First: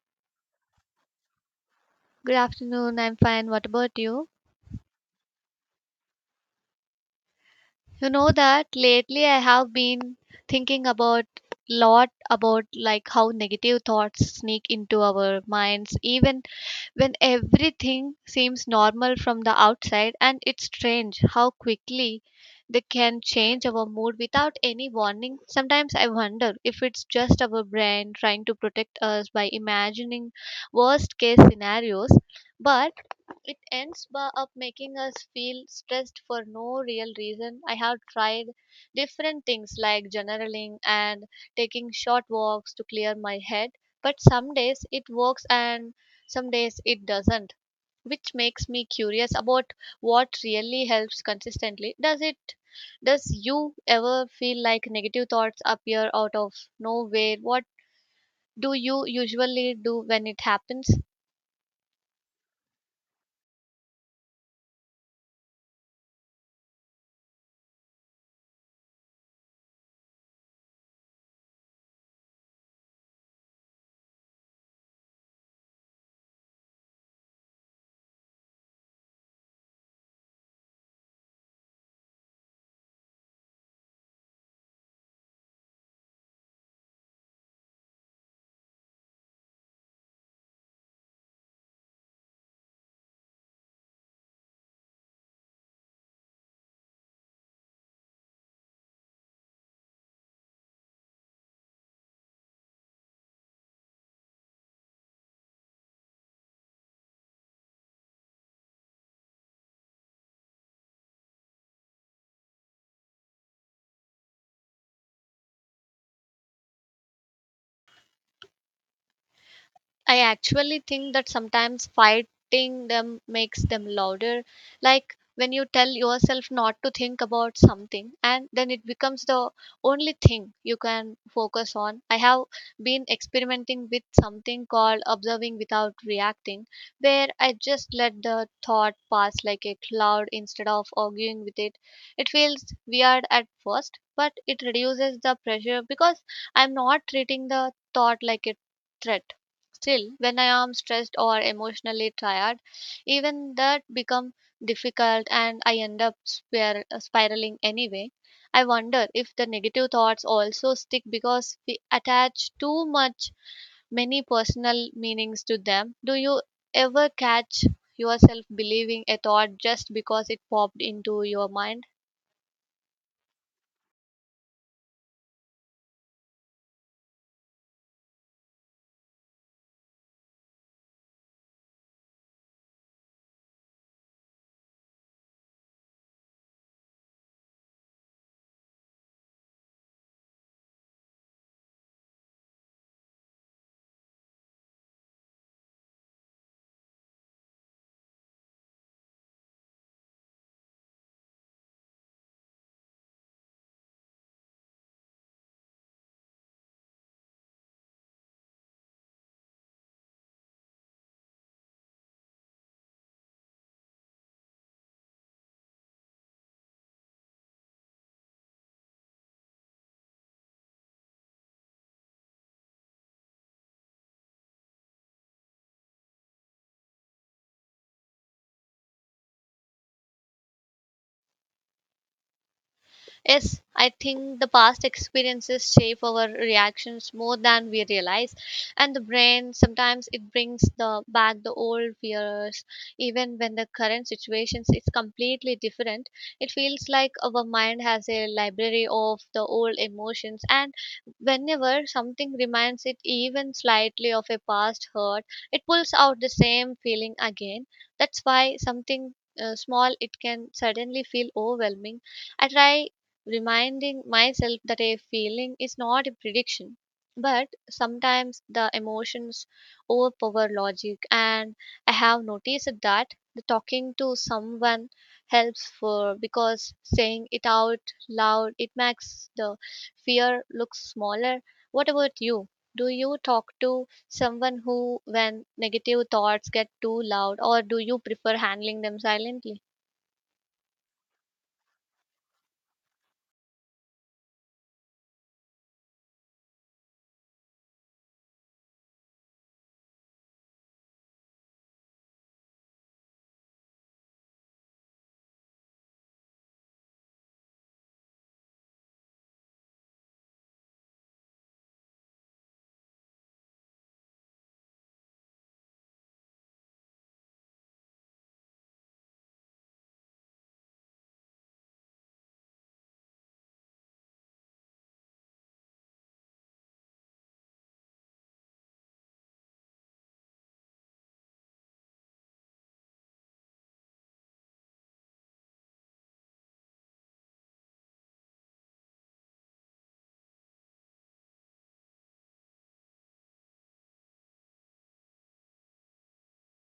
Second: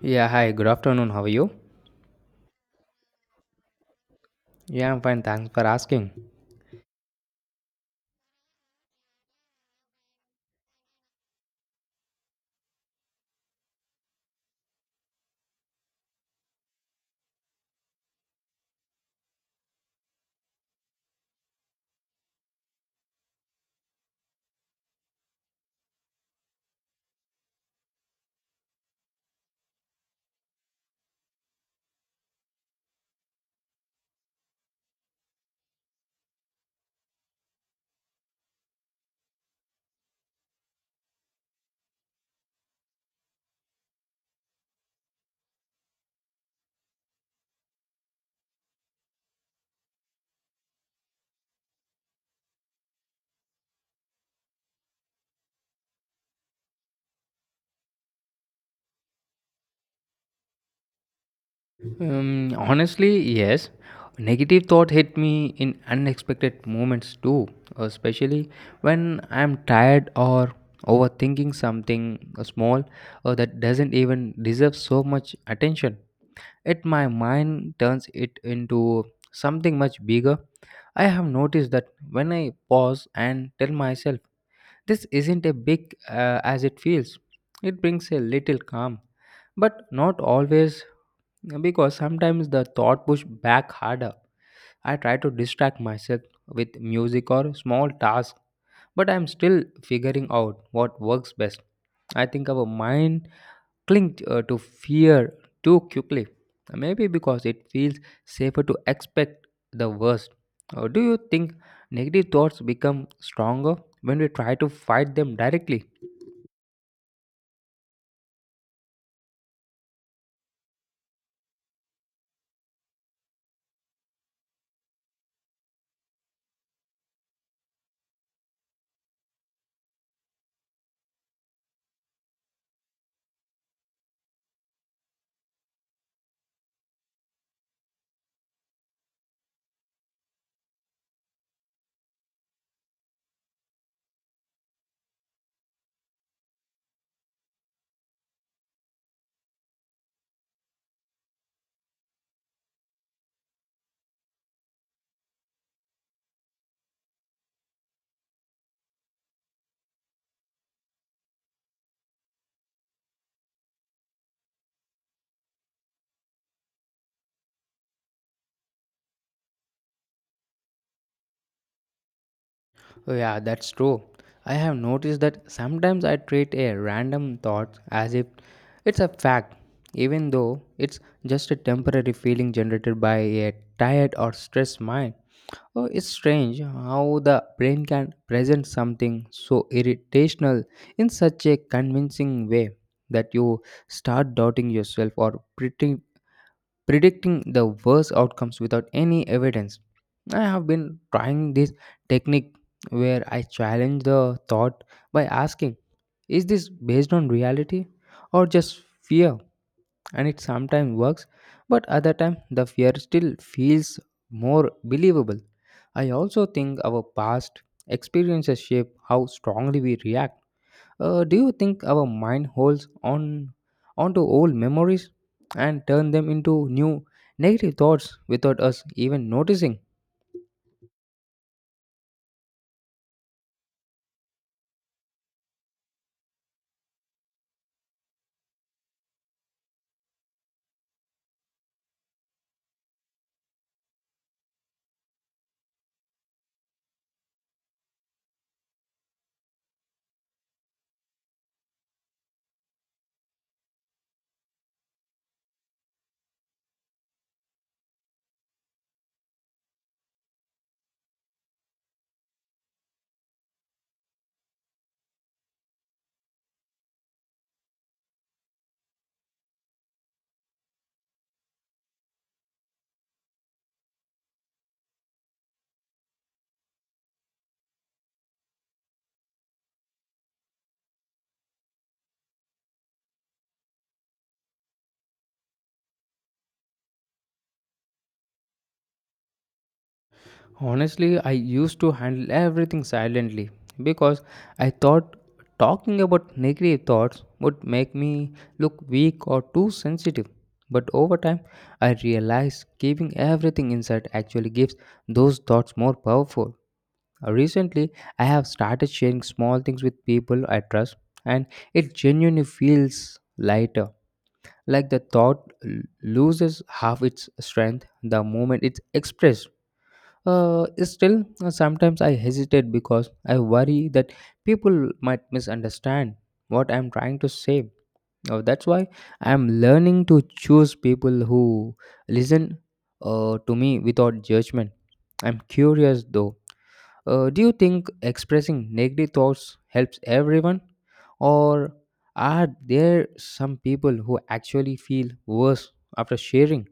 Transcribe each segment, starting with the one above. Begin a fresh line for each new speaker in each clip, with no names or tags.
Yeah, hi, good afternoon. How are you?
Good afternoon. I'm fine. What about you?
Yeah, I'm fine. Thanks for asking.
You know that lately I have been thinking about lot about like how negative thoughts sneak into our minds even when everything seems normal from the outside, and it's strange how quickly they can change our mood without any warning. Sometimes I wonder if it's just our brain trying to protect us by imagining worst case scenarios, but it ends up making us feel stressed for no real reason. I have tried different things like journaling and taking short walks to clear my head, but some days it works and some days it doesn't, which makes me curious about what really helps consistently. Does it does you ever feel like negative thoughts appear out of nowhere? What do you usually do when it happens?
Honestly, yes. Negative thought hit me in unexpected moments too, especially when I'm tired or overthinking something small or that doesn't even deserve so much attention. It my mind turns it into something much bigger. I have noticed that when I pause and tell myself this isn't a big as it feels. It brings a little calm, but not always because sometimes the thought push back harder. I try to distract myself with music or small tasks, but I'm still figuring out what works best. I think our mind cling to fear too quickly, maybe because it feels safer to expect the worst. Or do you think negative thoughts become stronger when we try to fight them directly?
I actually think that sometimes fighting them makes them louder. Like when you tell yourself not to think about something and then it becomes the only thing you can focus on. I have been experimenting with something called observing without reacting, where I just let the thought pass like a cloud instead of arguing with it. It feels weird at first, but it reduces the pressure because I'm not treating the thought like a threat. Still, when I am stressed or emotionally tired, even that become difficult and I end up spiraling anyway. I wonder if the negative thoughts also stick because we attach too much many personal meanings to them. Do you ever catch yourself believing a thought just because it popped into your mind?
Oh, yeah, that's true. I have noticed that sometimes I treat a random thought as if it's a fact, even though it's just a temporary feeling generated by a tired or stressed mind. Oh, it's strange how the brain can present something so irritational in such a convincing way that you start doubting yourself or predicting the worst outcomes without any evidence. I have been trying this technique where I challenge the thought by asking, is this based on reality or just fear? And it sometimes works, but other time the fear still feels more believable. I also think our past experiences shape how strongly we react. Do you think our mind holds on onto old memories and turn them into new negative thoughts without us even noticing?
Yes, I think the past experiences shape our reactions more than we realize, and the brain sometimes it brings the back the old fears, even when the current situations is completely different. It feels like our mind has a library of the old emotions, and whenever something reminds it even slightly of a past hurt, it pulls out the same feeling again. That's why something small it can suddenly feel overwhelming. I try reminding myself that a feeling is not a prediction. But sometimes the emotions overpower logic, and I have noticed that the talking to someone helps for because saying it out loud it makes the fear look smaller. What about you? Do you talk to someone who, when negative thoughts get too loud, or do you prefer handling them silently?
Honestly, I used to handle everything silently because I thought talking about negative thoughts would make me look weak or too sensitive. But over time, I realized keeping everything inside actually gives those thoughts more powerful. Recently, I have started sharing small things with people I trust, and it genuinely feels lighter. Like the thought loses half its strength the moment it's expressed. Still, sometimes I hesitate because I worry that people might misunderstand what I'm trying to say. That's why I'm learning to choose people who listen to me without judgment. I'm curious though. Do you think expressing negative thoughts helps everyone? Or are there some people who actually feel worse after sharing?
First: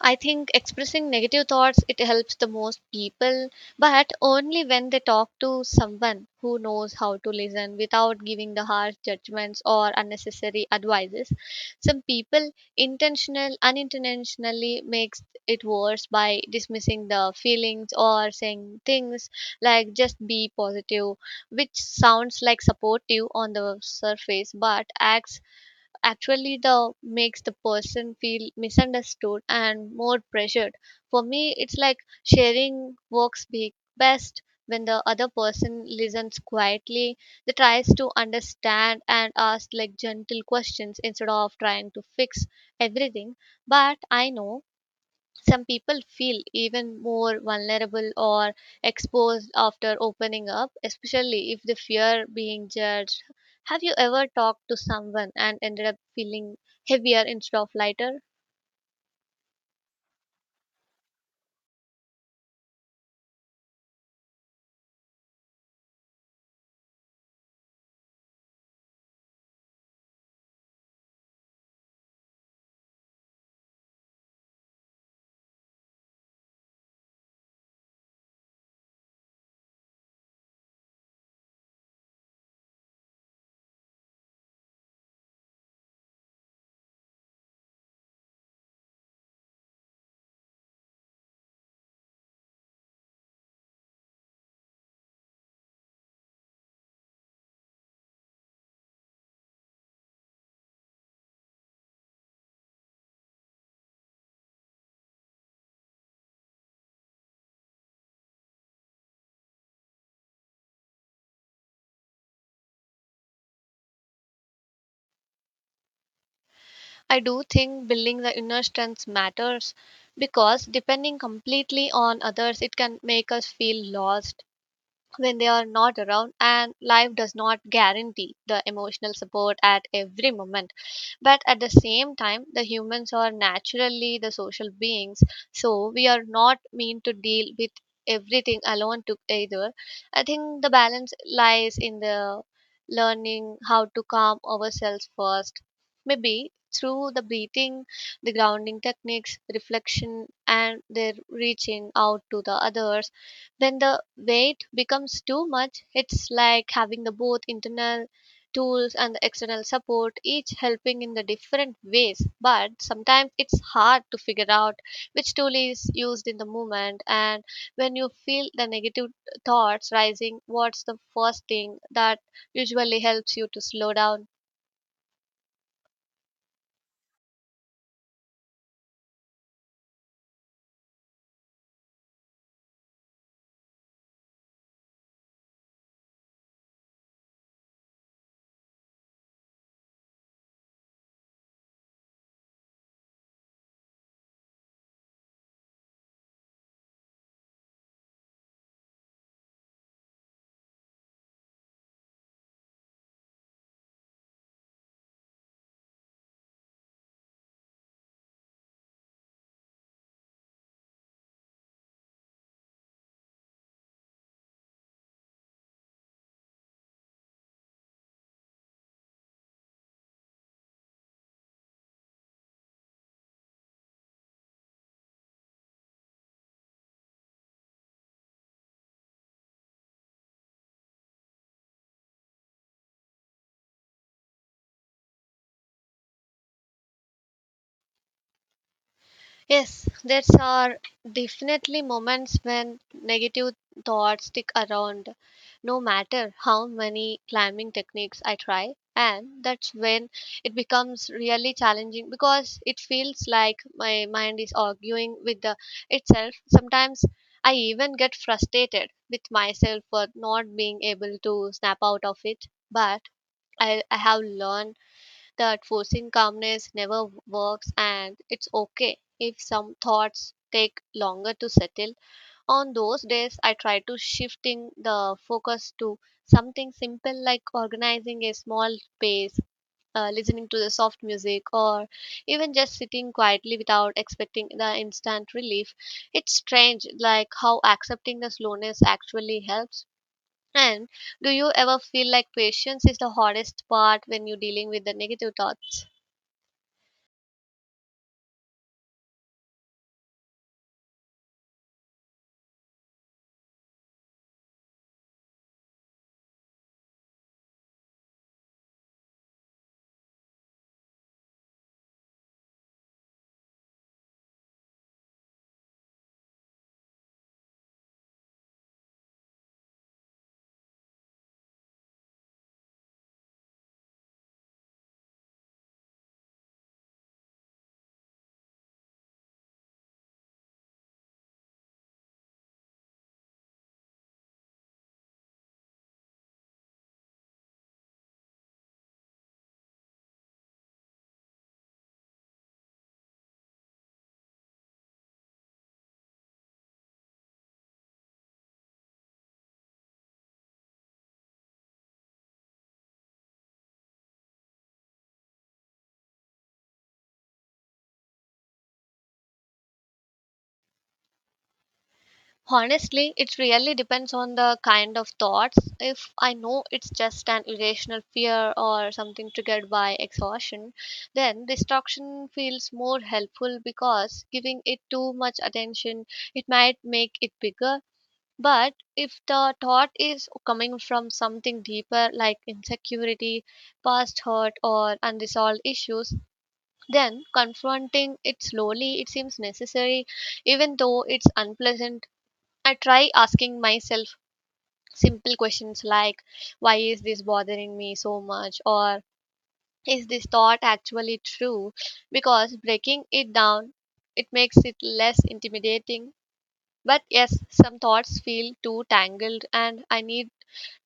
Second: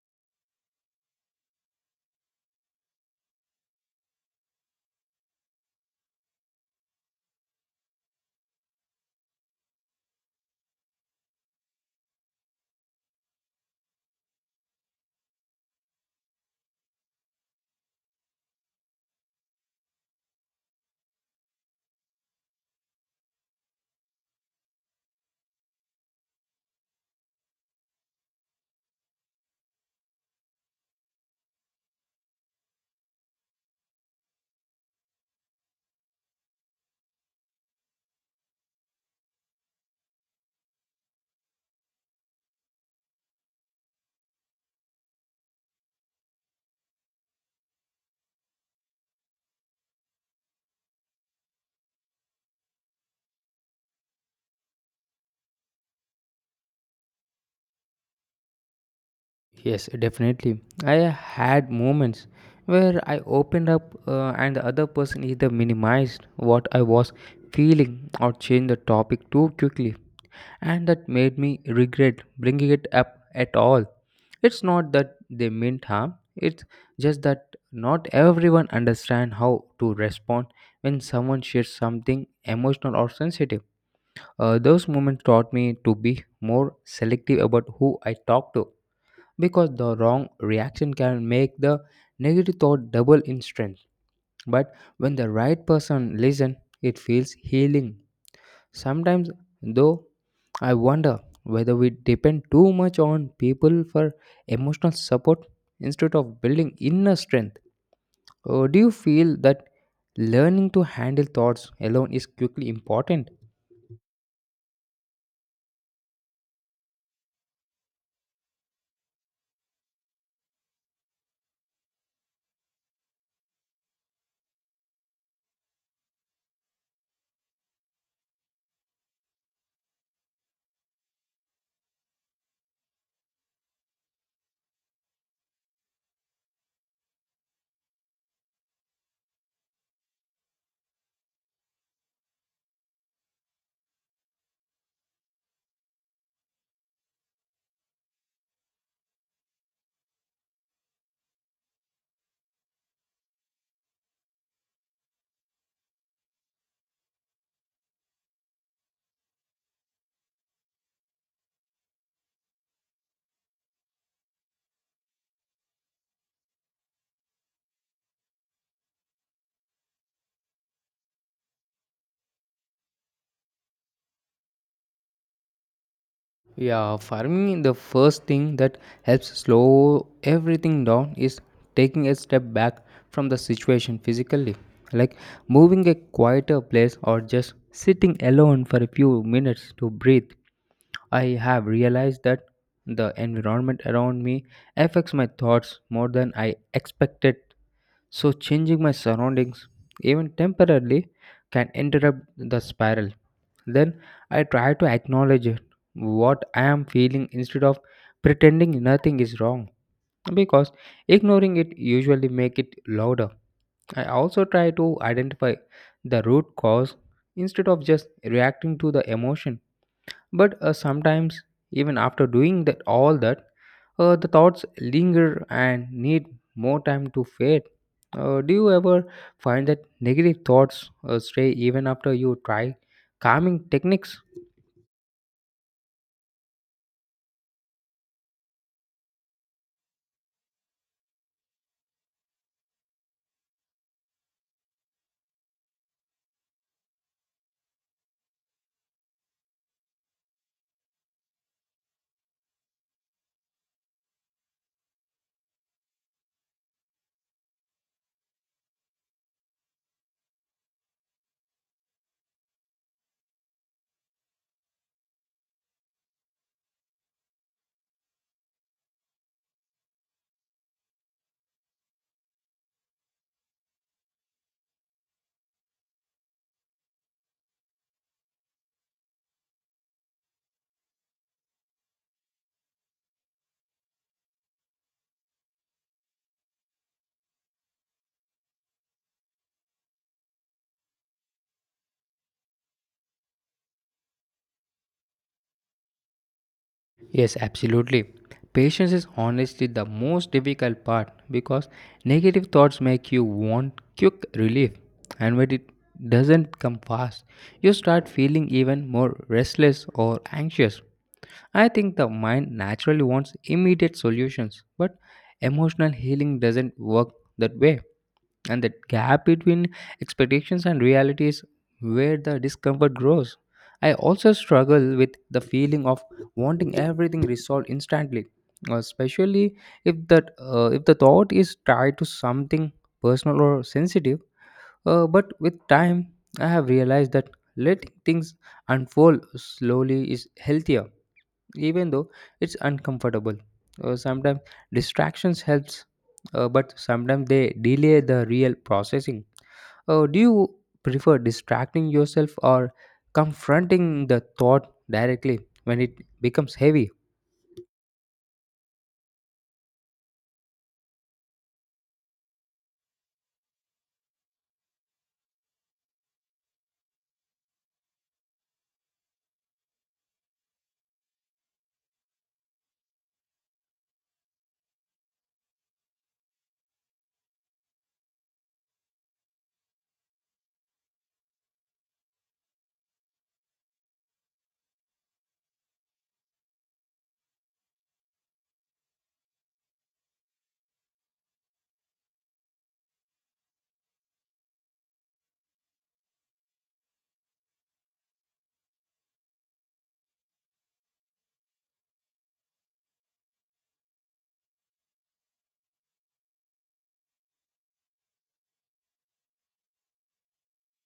I think expressing negative thoughts it helps the most people, but only when they talk to someone who knows how to listen without giving the harsh judgments or unnecessary advices. Some people intentional unintentionally makes it worse by dismissing the feelings or saying things like just be positive, which sounds like supportive on the surface but acts actually the makes the person feel misunderstood and more pressured. For me it's like sharing works be best when the other person listens quietly, they tries to understand and ask like gentle questions instead of trying to fix everything. But I know some people feel even more vulnerable or exposed after opening up, especially if they fear being judged. Have you ever talked to someone and ended up feeling heavier instead of lighter?
Yes, definitely. I had moments where I opened up, and the other person either minimized what I was feeling or changed the topic too quickly, and that made me regret bringing it up at all. It's not that they meant harm, it's just that not everyone understands how to respond when someone shares something emotional or sensitive. Those moments taught me to be more selective about who I talk to because the wrong reaction can make the negative thought double in strength. But when the right person listens, it feels healing. Sometimes, though, I wonder whether we depend too much on people for emotional support instead of building inner strength. Or do you feel that learning to handle thoughts alone is quickly important?
I do think building the inner strength matters because depending completely on others, it can make us feel lost when they are not around, and life does not guarantee the emotional support at every moment. But at the same time the humans are naturally the social beings, so we are not meant to deal with everything alone to either. I think the balance lies in the learning how to calm ourselves first, maybe through the breathing, the grounding techniques, reflection, and their reaching out to the others when the weight becomes too much. It's like having the both internal tools and the external support, each helping in the different ways, but sometimes it's hard to figure out which tool is used in the moment. And when you feel the negative thoughts rising, what's the first thing that usually helps you to slow down?
Yeah, for me, the first thing that helps slow everything down is taking a step back from the situation physically, like moving a quieter place or just sitting alone for a few minutes to breathe. I have realized that the environment around me affects my thoughts more than I expected, so changing my surroundings, even temporarily, can interrupt the spiral. Then I try to acknowledge it, what I am feeling instead of pretending nothing is wrong because ignoring it usually make it louder. I also try to identify the root cause instead of just reacting to the emotion. But sometimes even after doing that all that, the thoughts linger and need more time to fade. Do you ever find that negative thoughts stray even after you try calming techniques?
Yes, there are definitely moments when negative thoughts stick around, no matter how many climbing techniques I try. And that's when it becomes really challenging because it feels like my mind is arguing with the itself. Sometimes I even get frustrated with myself for not being able to snap out of it. But I have learned that forcing calmness never works and it's okay if some thoughts take longer to settle. On those days I try to shifting the focus to something simple like organizing a small space, listening to the soft music, or even just sitting quietly without expecting the instant relief. It's strange like how accepting the slowness actually helps. And do you ever feel like patience is the hardest part when you're dealing with the negative thoughts?
Yes, absolutely. Patience is honestly the most difficult part because negative thoughts make you want quick relief, and when it doesn't come fast, you start feeling even more restless or anxious. I think the mind naturally wants immediate solutions, but emotional healing doesn't work that way, and the gap between expectations and reality is where the discomfort grows. I also struggle with the feeling of wanting everything resolved instantly, especially if the thought is tied to something personal or sensitive. But with time, I have realized that letting things unfold slowly is healthier, even though it's uncomfortable. Sometimes distractions helps, but sometimes they delay the real processing. Do you prefer distracting yourself or confronting the thought directly when it becomes heavy?
Honestly, it really depends on the kind of thoughts. If I know it's just an irrational fear or something triggered by exhaustion, then distraction feels more helpful because giving it too much attention, it might make it bigger. But if the thought is coming from something deeper like insecurity, past hurt, or unresolved issues, then confronting it slowly it seems necessary, even though it's unpleasant. I try asking myself simple questions like, why is this bothering me so much? Or is this thought actually true? Because breaking it down, it makes it less intimidating. But yes, some thoughts feel too tangled and I need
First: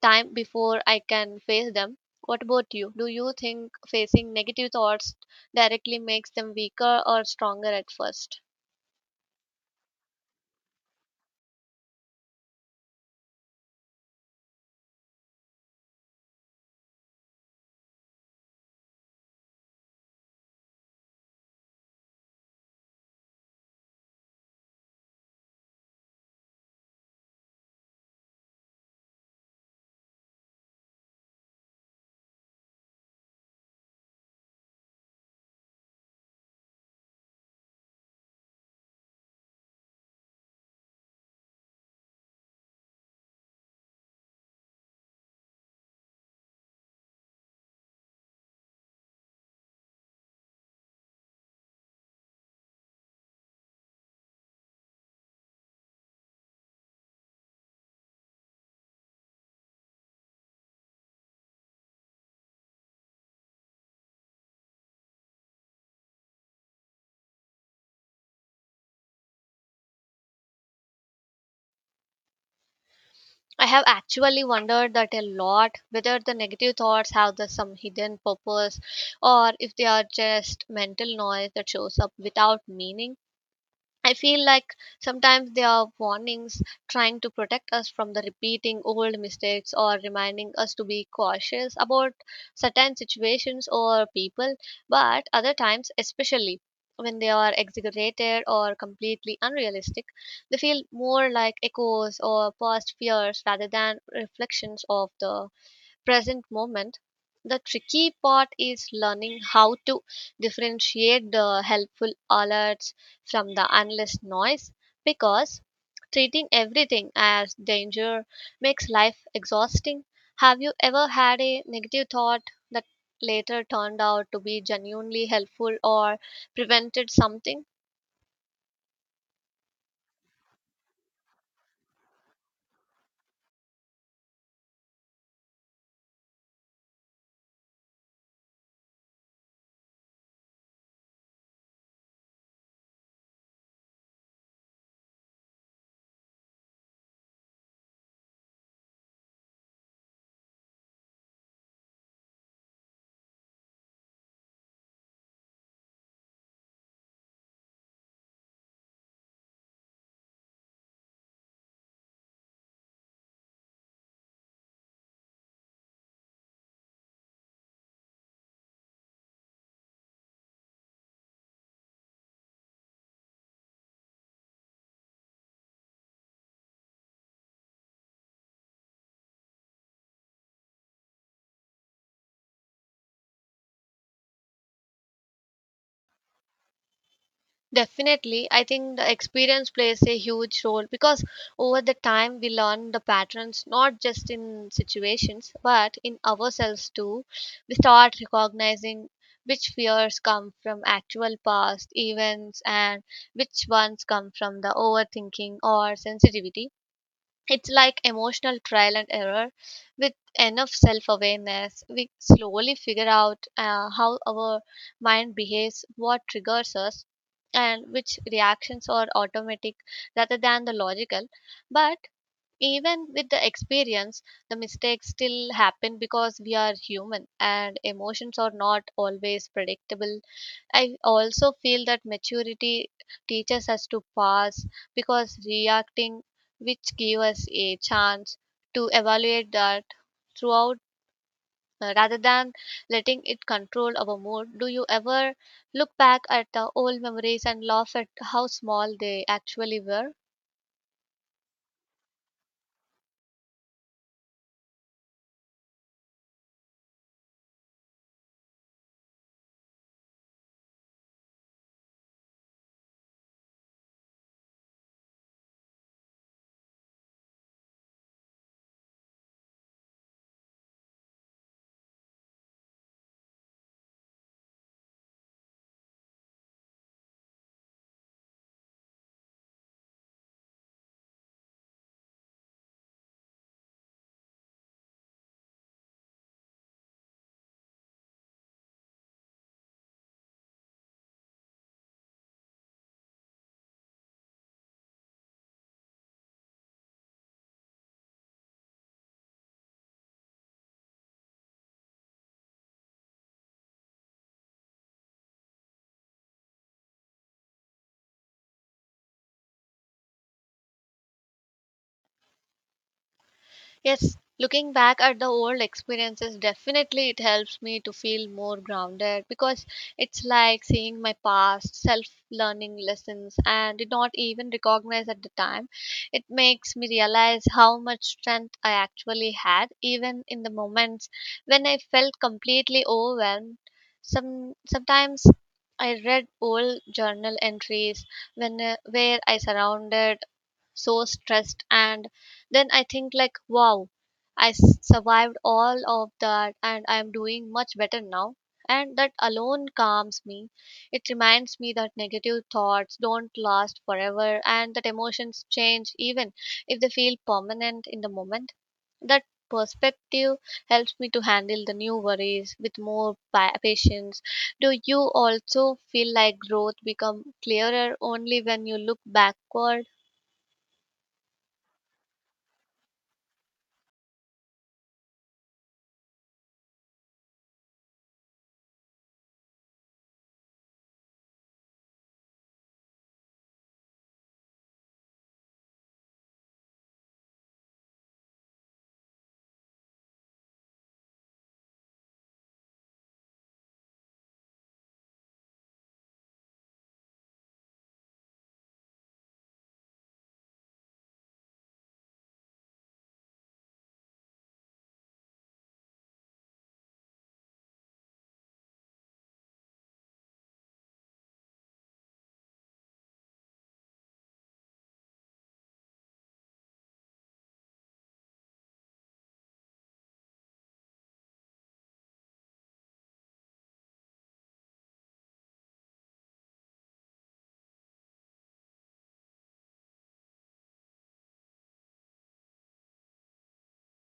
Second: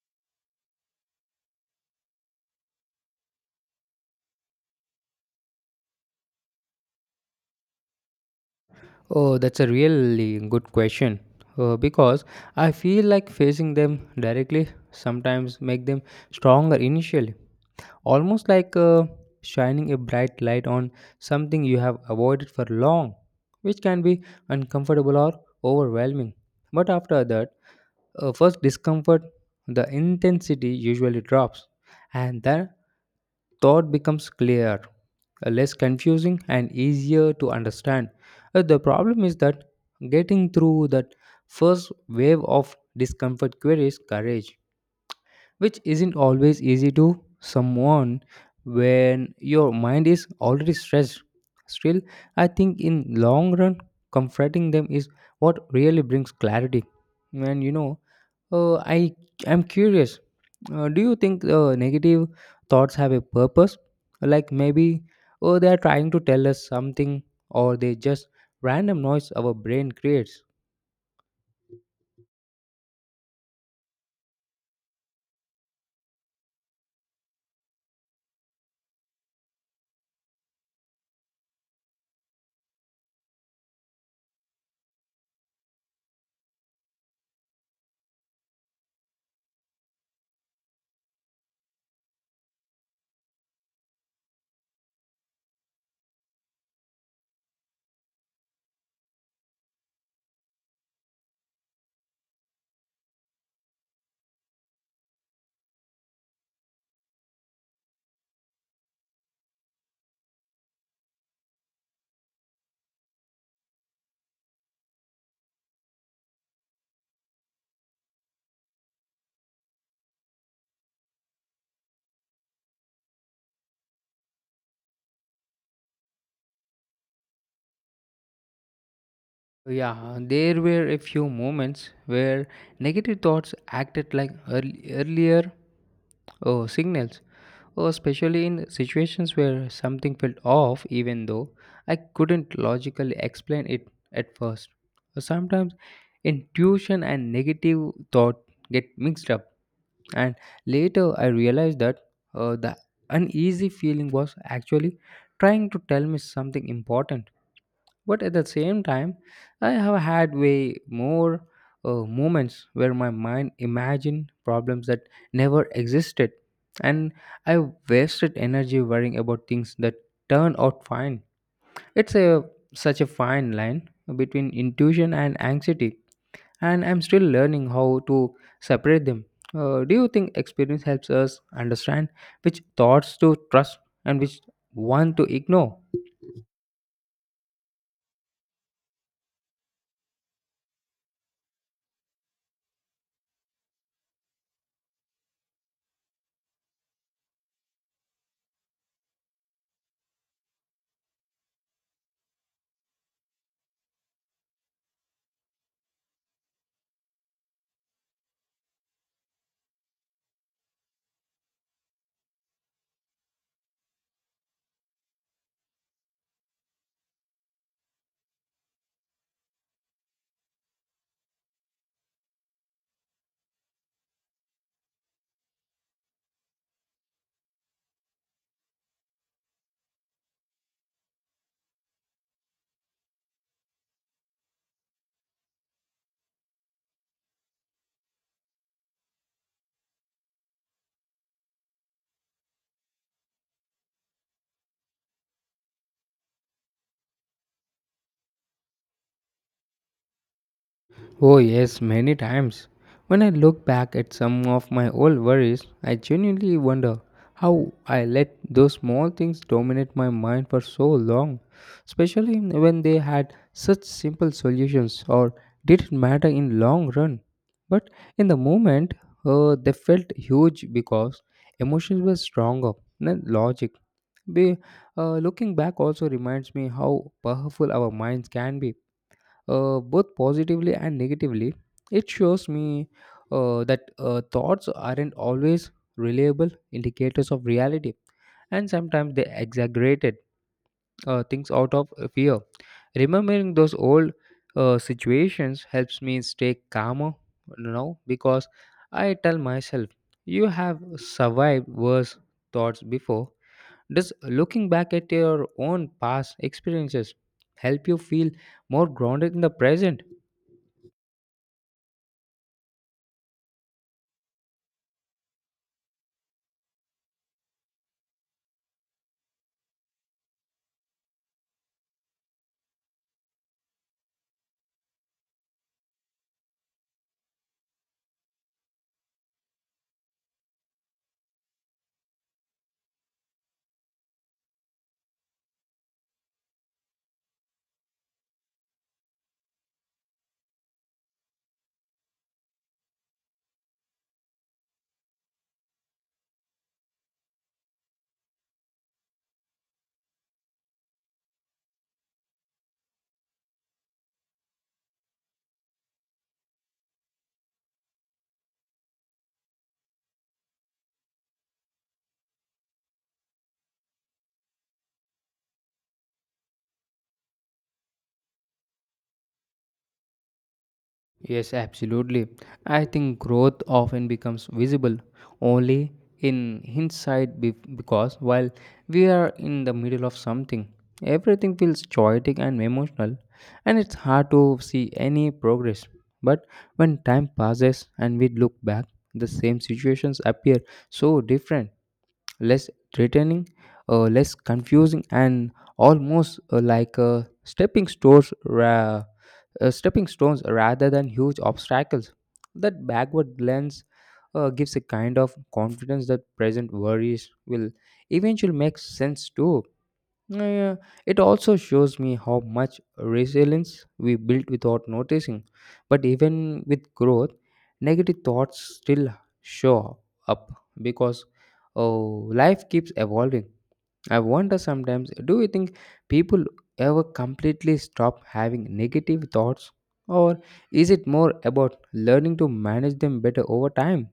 time before I can face them. What about you? Do you think facing negative thoughts directly makes them weaker or stronger at first?
Oh, that's a really good question. Because I feel like facing them directly sometimes make them stronger initially, almost like shining a bright light on something you have avoided for long, which can be uncomfortable or overwhelming. But after that, first, discomfort, the intensity usually drops, and then thought becomes clear, less confusing, and easier to understand. The problem is that getting through that first wave of discomfort queries courage, which isn't always easy to someone when your mind is already stressed. Still, I think in long run, comforting them is what really brings clarity. And you know, uh, I I'm curious. Do you think negative thoughts have a purpose? Like maybe oh they are trying to tell us something, or they just random noise our brain creates.
I have actually wondered that a lot whether the negative thoughts have the, some hidden purpose or if they are just mental noise that shows up without meaning. I feel like sometimes they are warnings trying to protect us from the repeating old mistakes or reminding us to be cautious about certain situations or people. But other times, especially when they are exaggerated or completely unrealistic, they feel more like echoes or past fears rather than reflections of the present moment. The tricky part is learning how to differentiate the helpful alerts from the endless noise, because treating everything as danger makes life exhausting. Have you ever had a negative thought that later turned out to be genuinely helpful or prevented something?
Yeah, there were a few moments where negative thoughts acted like earlier oh, signals. Well, especially in situations where something felt off, even though I couldn't logically explain it at first. So sometimes intuition and negative thought get mixed up, and later I realized that the uneasy feeling was actually trying to tell me something important. But at the same time, I have had way more moments where my mind imagined problems that never existed, and I wasted energy worrying about things that turned out fine. It's a such a fine line between intuition and anxiety, and I'm still learning how to separate them. Do you think experience helps us understand which thoughts to trust and which one to ignore?
Definitely, I think the experience plays a huge role because over the time we learn the patterns not just in situations but in ourselves too. We start recognizing which fears come from actual past events and which ones come from the overthinking or sensitivity. It's like emotional trial and error. With enough self awareness we slowly figure out how our mind behaves, what triggers us, and which reactions are automatic rather than the logical. But even with the experience the mistakes still happen because we are human and emotions are not always predictable. I also feel that maturity teaches us to pause, because reacting which give us a chance to evaluate that throughout, rather than letting it control our mood. Do you ever look back at the old memories and laugh at how small they actually were?
Oh, yes, many times. When I look back at some of my old worries, I genuinely wonder how I let those small things dominate my mind for so long, especially when they had such simple solutions or didn't matter in long run. But in the moment, they felt huge because emotions were stronger than logic. Be, Looking back also reminds me how powerful our minds can be, both positively and negatively. It shows me that thoughts aren't always reliable indicators of reality, and sometimes they exaggerated things out of fear. Remembering those old situations helps me stay calmer now because I tell myself, you have survived worse thoughts before. Does looking back at your own past experiences help you feel more grounded in the present?
Yes, looking back at the old experiences, definitely it helps me to feel more grounded because it's like seeing my past self learning lessons and did not even recognize at the time. It makes me realize how much strength I actually had, even in the moments when I felt completely overwhelmed. Sometimes I read old journal entries when where I surrounded so stressed, and then I think like, wow, I survived all of that and I am doing much better now, and that alone calms me. It reminds me that negative thoughts don't last forever and that emotions change even if they feel permanent in the moment. That perspective helps me to handle the new worries with more patience. Do you also feel like growth become clearer only when you look backward?
Yes, absolutely. I think growth often becomes visible only in hindsight because while we are in the middle of something, everything feels chaotic and emotional, and it's hard to see any progress. But when time passes and we look back, the same situations appear so different, less threatening, less confusing, and almost like stepping stones rather than huge obstacles. That backward glance gives a kind of confidence that present worries will eventually make sense too. Uh, it also shows me how much resilience we built without noticing. But even with growth, negative thoughts still show up because oh, life keeps evolving. I wonder sometimes, do you think people ever completely stop having negative thoughts, or is it more about learning to manage them better over time?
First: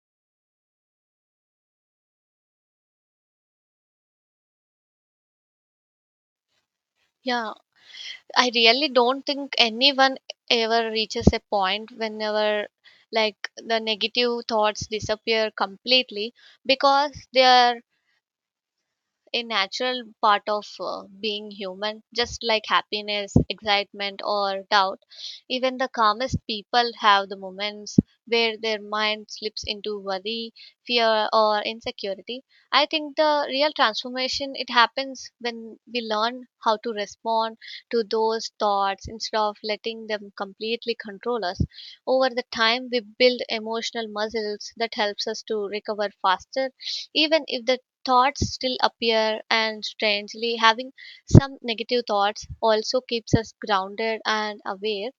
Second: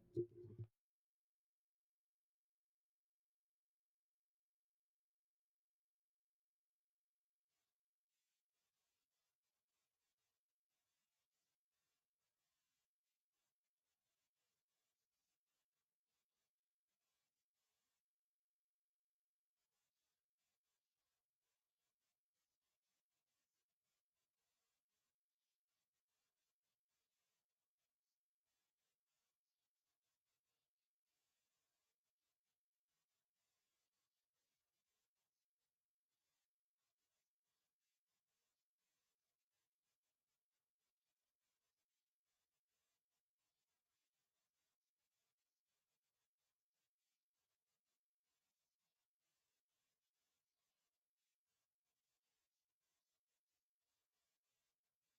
Yeah, I really don't think anyone ever reaches a point whenever like the negative thoughts disappear completely because they are a natural part of being human, just like happiness, excitement, or doubt. Even the calmest people have the moments where their mind slips into worry, fear, or insecurity. I think the real transformation it happens when we learn how to respond to those thoughts instead of letting them completely control us. Over the time, we build emotional muscles that helps us to recover faster, even if the thoughts still appear. And strangely, having some negative thoughts also keeps us grounded and aware.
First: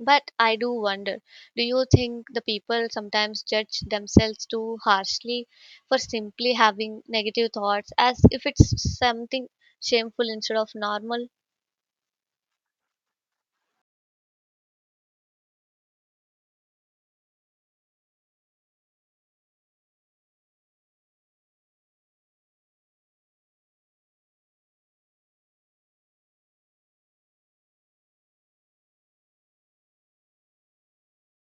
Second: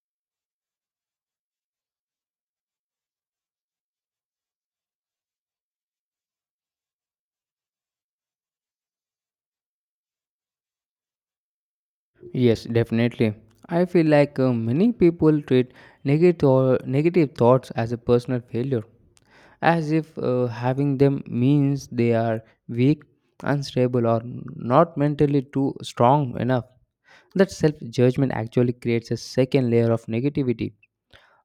But I do wonder, do you think the people sometimes judge themselves too harshly for simply having negative thoughts as if it's something shameful instead of normal?
Yes, definitely. I feel like many people treat negative thoughts as a personal failure, as if having them means they are weak, unstable, or not mentally too strong enough. That self judgment actually creates a second layer of negativity.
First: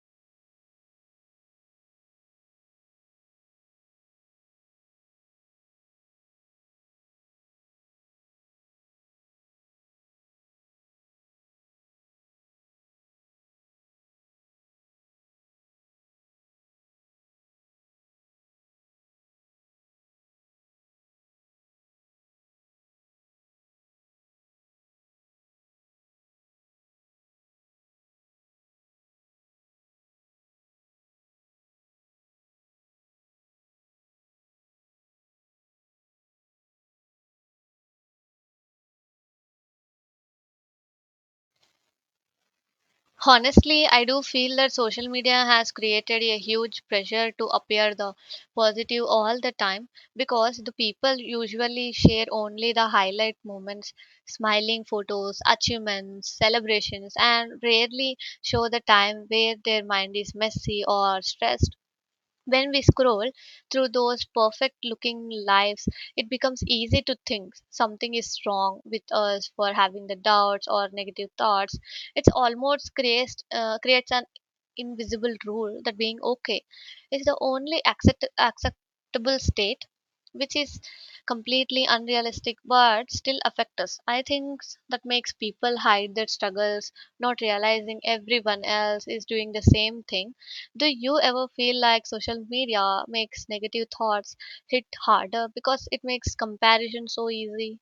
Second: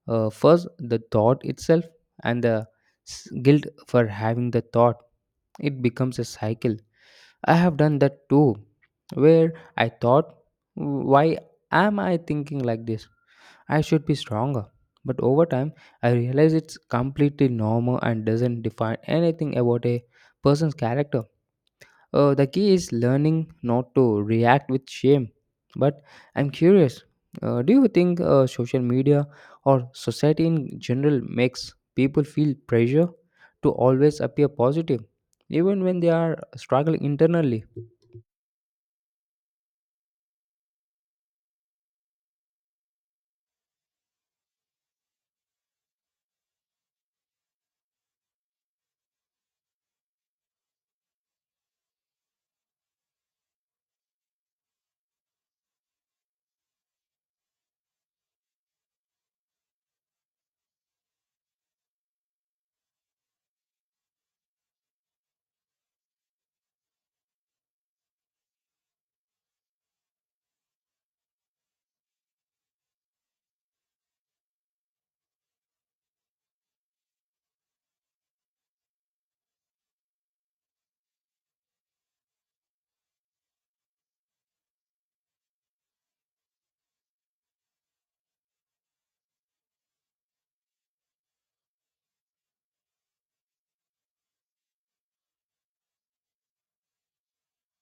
First, the thought itself, and the guilt for having the thought. It becomes a cycle. I have done that too, where I thought, why am I thinking like this? I should be stronger. But over time, I realized it's completely normal and doesn't define anything about a person's character. The key is learning not to react with shame. But I'm curious, do you think social media or society in general makes people feel pressure to always appear positive, even when they are struggling internally?
Honestly, I do feel that social media has created a huge pressure to appear the positive all the time because the people usually share only the highlight moments, smiling photos, achievements, celebrations, and rarely show the time where their mind is messy or stressed. When we scroll through those perfect looking lives, it becomes easy to think something is wrong with us for having the doubts or negative thoughts. It's almost creates an invisible rule that being okay is the only acceptable state, which is completely unrealistic but still affect us. I think that makes people hide their struggles, not realizing everyone else is doing the same thing. Do you ever feel like social media makes negative thoughts hit harder because it makes comparison so easy?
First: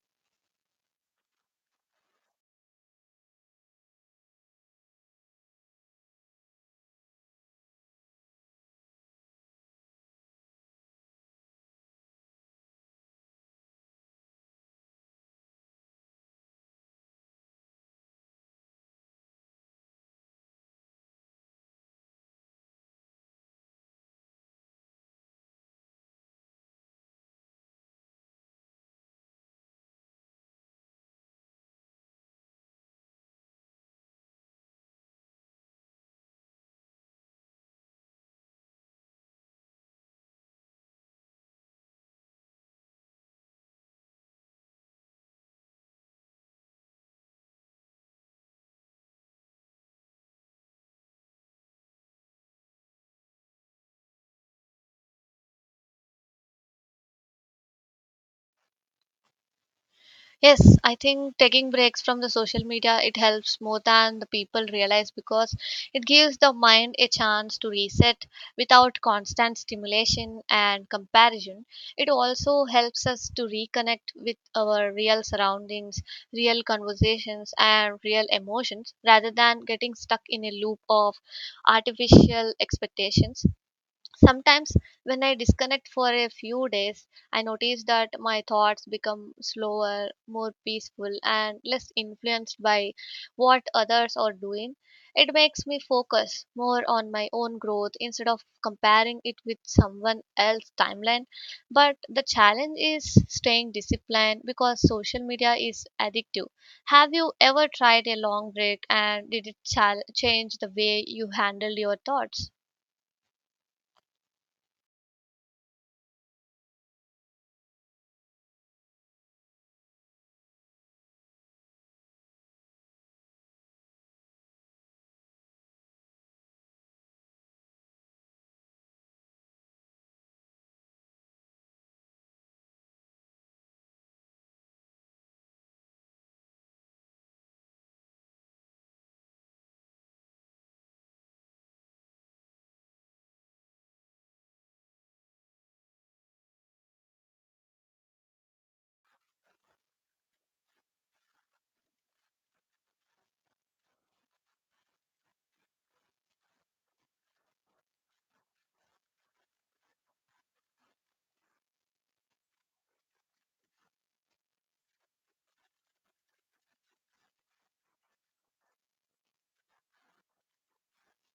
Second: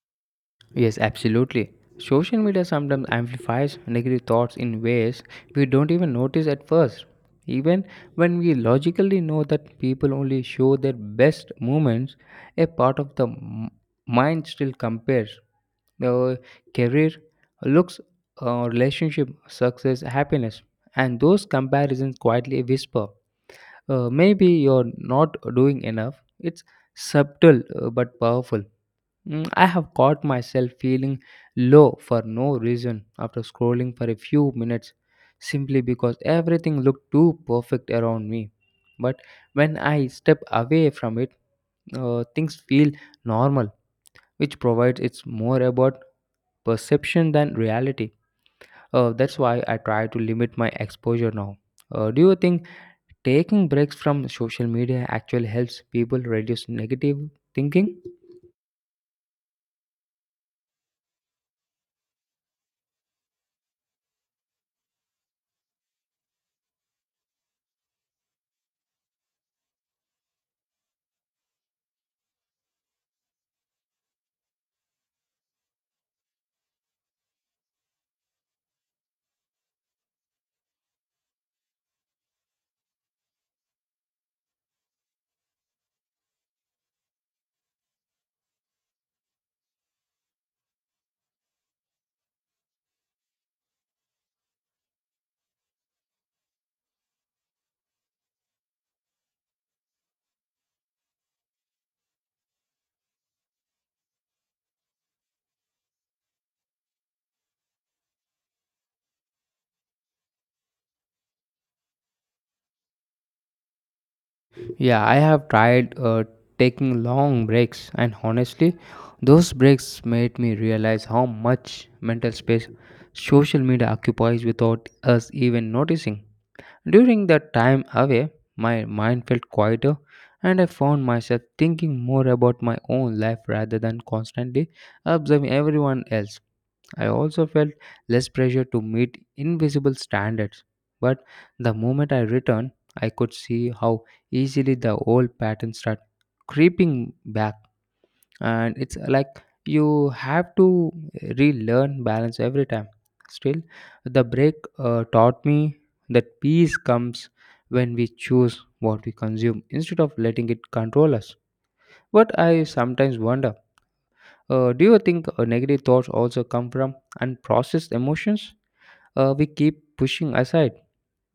Yes, absolutely. Social media sometimes amplifies negative thoughts in ways we don't even notice at first. Even when we logically know that people only show their best moments, a part of the mind still compares the career, looks, relationship, success, happiness, and those comparisons quietly whisper, "Maybe you're not doing enough." It's subtle but powerful. Mm, I have caught myself feeling low for no reason after scrolling for a few minutes simply because everything looked too perfect around me. But when I step away from it, things feel normal, which provides it's more about perception than reality. That's why I try to limit my exposure now. Do you think taking breaks from social media actually helps people reduce negative thinking?
Yes, I think taking breaks from the social media it helps more than the people realize because it gives the mind a chance to reset without constant stimulation and comparison. It also helps us to reconnect with our real surroundings, real conversations, and real emotions rather than getting stuck in a loop of artificial expectations. Sometimes when I disconnect for a few days, I notice that my thoughts become slower, more peaceful, and less influenced by what others are doing. It makes me focus more on my own growth instead of comparing it with someone else's timeline. But the challenge is staying disciplined because social media is addictive. Have you ever tried a long break and did it change the way you handle your thoughts?
Yeah, I have tried taking long breaks, and honestly, those breaks made me realize how much mental space social media occupies without us even noticing. During that time away, my mind felt quieter, and I found myself thinking more about my own life rather than constantly observing everyone else. I also felt less pressure to meet invisible standards, but the moment I returned, I could see how easily the old patterns start creeping back, and it's like you have to relearn balance every time. Still, the break taught me that peace comes when we choose what we consume instead of letting it control us. But I sometimes wonder, do you think negative thoughts also come from unprocessed emotions we keep pushing aside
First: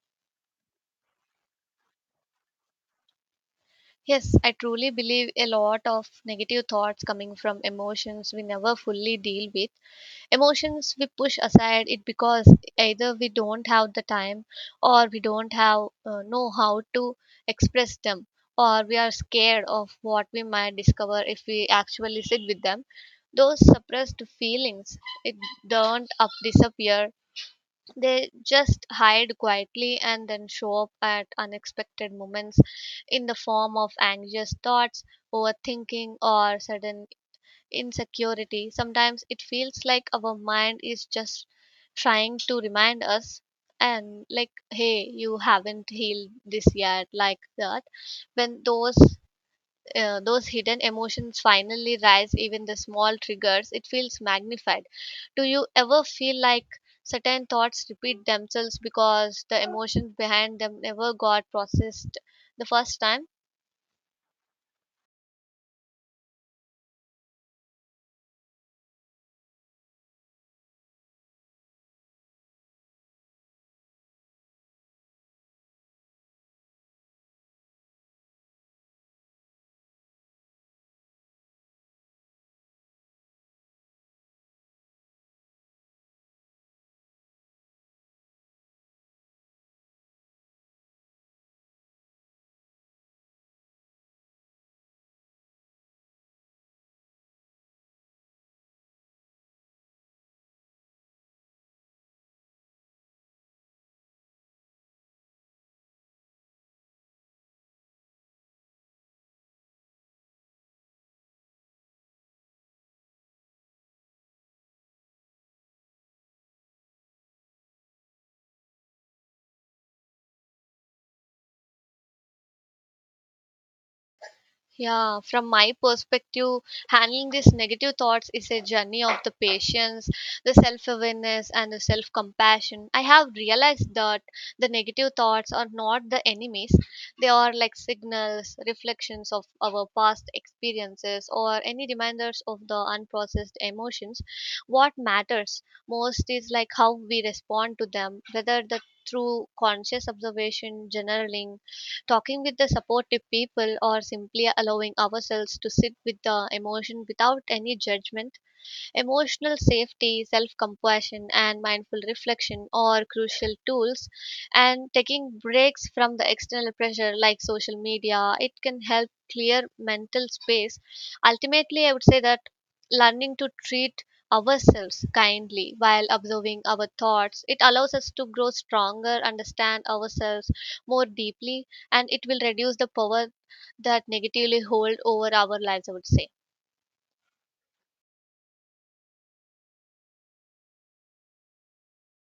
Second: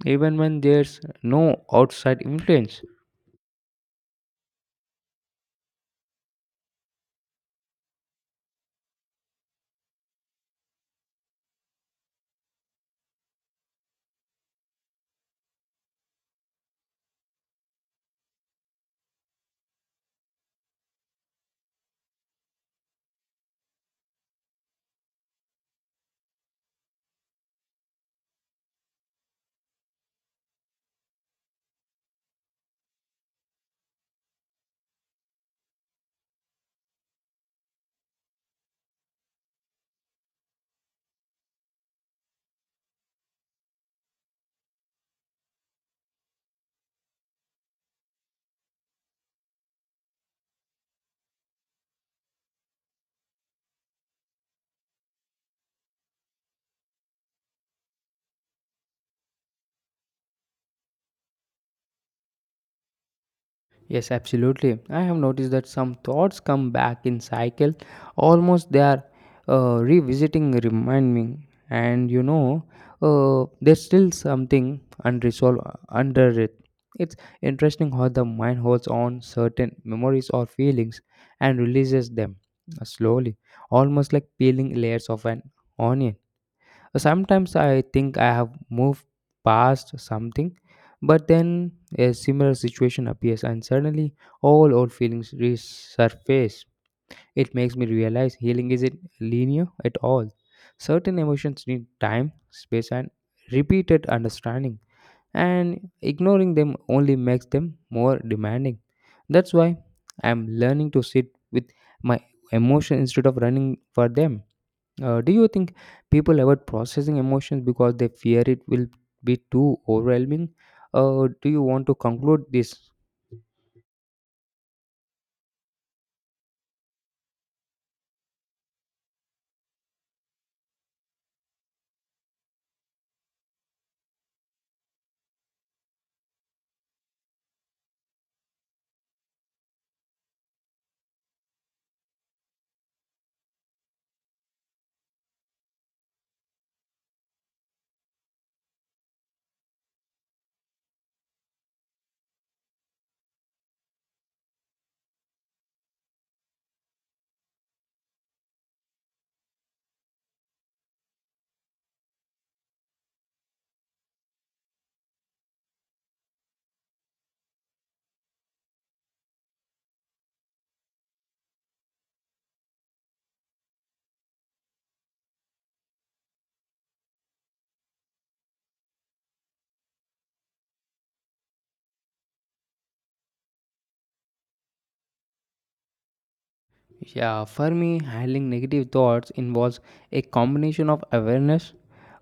even when there's no outside influence?
Yes, I truly believe a lot of negative thoughts coming from emotions we never fully deal with. Emotions we push aside it because either we don't have the time or we don't have know how to express them, or we are scared of what we might discover if we actually sit with them. Those suppressed feelings it don't up disappear, they just hide quietly and then show up at unexpected moments in the form of anxious thoughts, overthinking, or sudden insecurity. Sometimes it feels like our mind is just trying to remind us and like, hey, you haven't healed this yet. Like that, when those hidden emotions finally rise, even the small triggers it feels magnified. Do you ever feel like certain thoughts repeat themselves because the emotions behind them never got processed the first time?
Yes, absolutely. I have noticed that some thoughts come back in cycle, almost they are revisiting, remind me, and there's still something unresolved under it. It's interesting how the mind holds on certain memories or feelings and releases them slowly, almost like peeling layers of an onion. So sometimes I think I have moved past something, but then a similar situation appears and suddenly all old feelings resurface. It makes me realize healing isn't linear at all. Certain emotions need time, space, and repeated understanding, and ignoring them only makes them more demanding. That's why I'm learning to sit with my emotion instead of running for them. Do you think people avoid processing emotions because they fear it will be too overwhelming? Do you want to conclude this?
Yeah, from my perspective, handling these negative thoughts is a journey of the patience, the self awareness, and the self compassion. I have realized that the negative thoughts are not the enemies, they are like signals, reflections of our past experiences, or any reminders of the unprocessed emotions. What matters most is like how we respond to them, whether the through conscious observation, journaling, talking with the supportive people, or simply allowing ourselves to sit with the emotion without any judgment. Emotional safety, self compassion, and mindful reflection are crucial tools. And taking breaks from the external pressure like social media, it can help clear mental space. Ultimately, I would say that learning to treat ourselves kindly while observing our thoughts it allows us to grow stronger, understand ourselves more deeply, and it will reduce the power that negatively hold over our lives, I would say.
Yeah, for me, handling negative thoughts involves a combination of awareness,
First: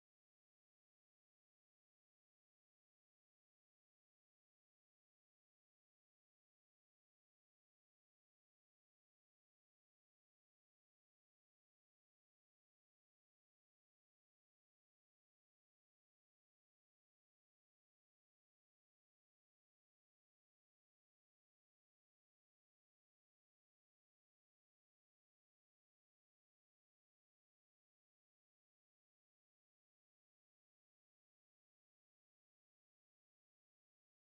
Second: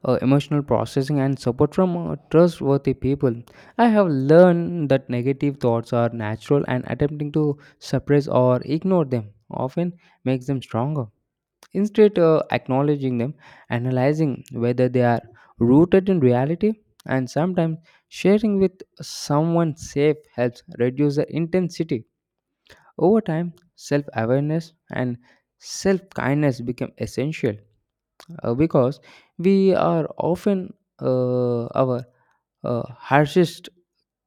emotional processing, and support from trustworthy people. I have learned that negative thoughts are natural and attempting to suppress or ignore them often makes them stronger. Instead, of acknowledging them, analyzing whether they are rooted in reality, and sometimes sharing with someone safe helps reduce the intensity. Over time, self awareness and self kindness become essential because we are often our harshest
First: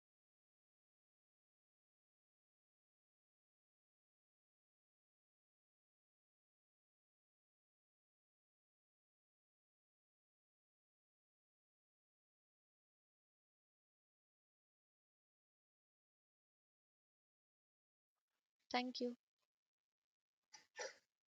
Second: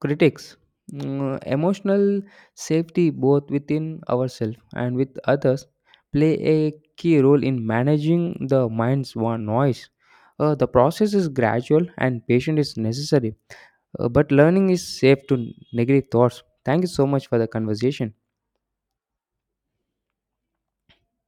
critics. Mm, emotional safety, both within ourselves and with others, play a key role in managing the mind's one noise. The process is gradual and patience is necessary, but learning is safe to negative thoughts. Thank you so much for the conversation.
Thank you.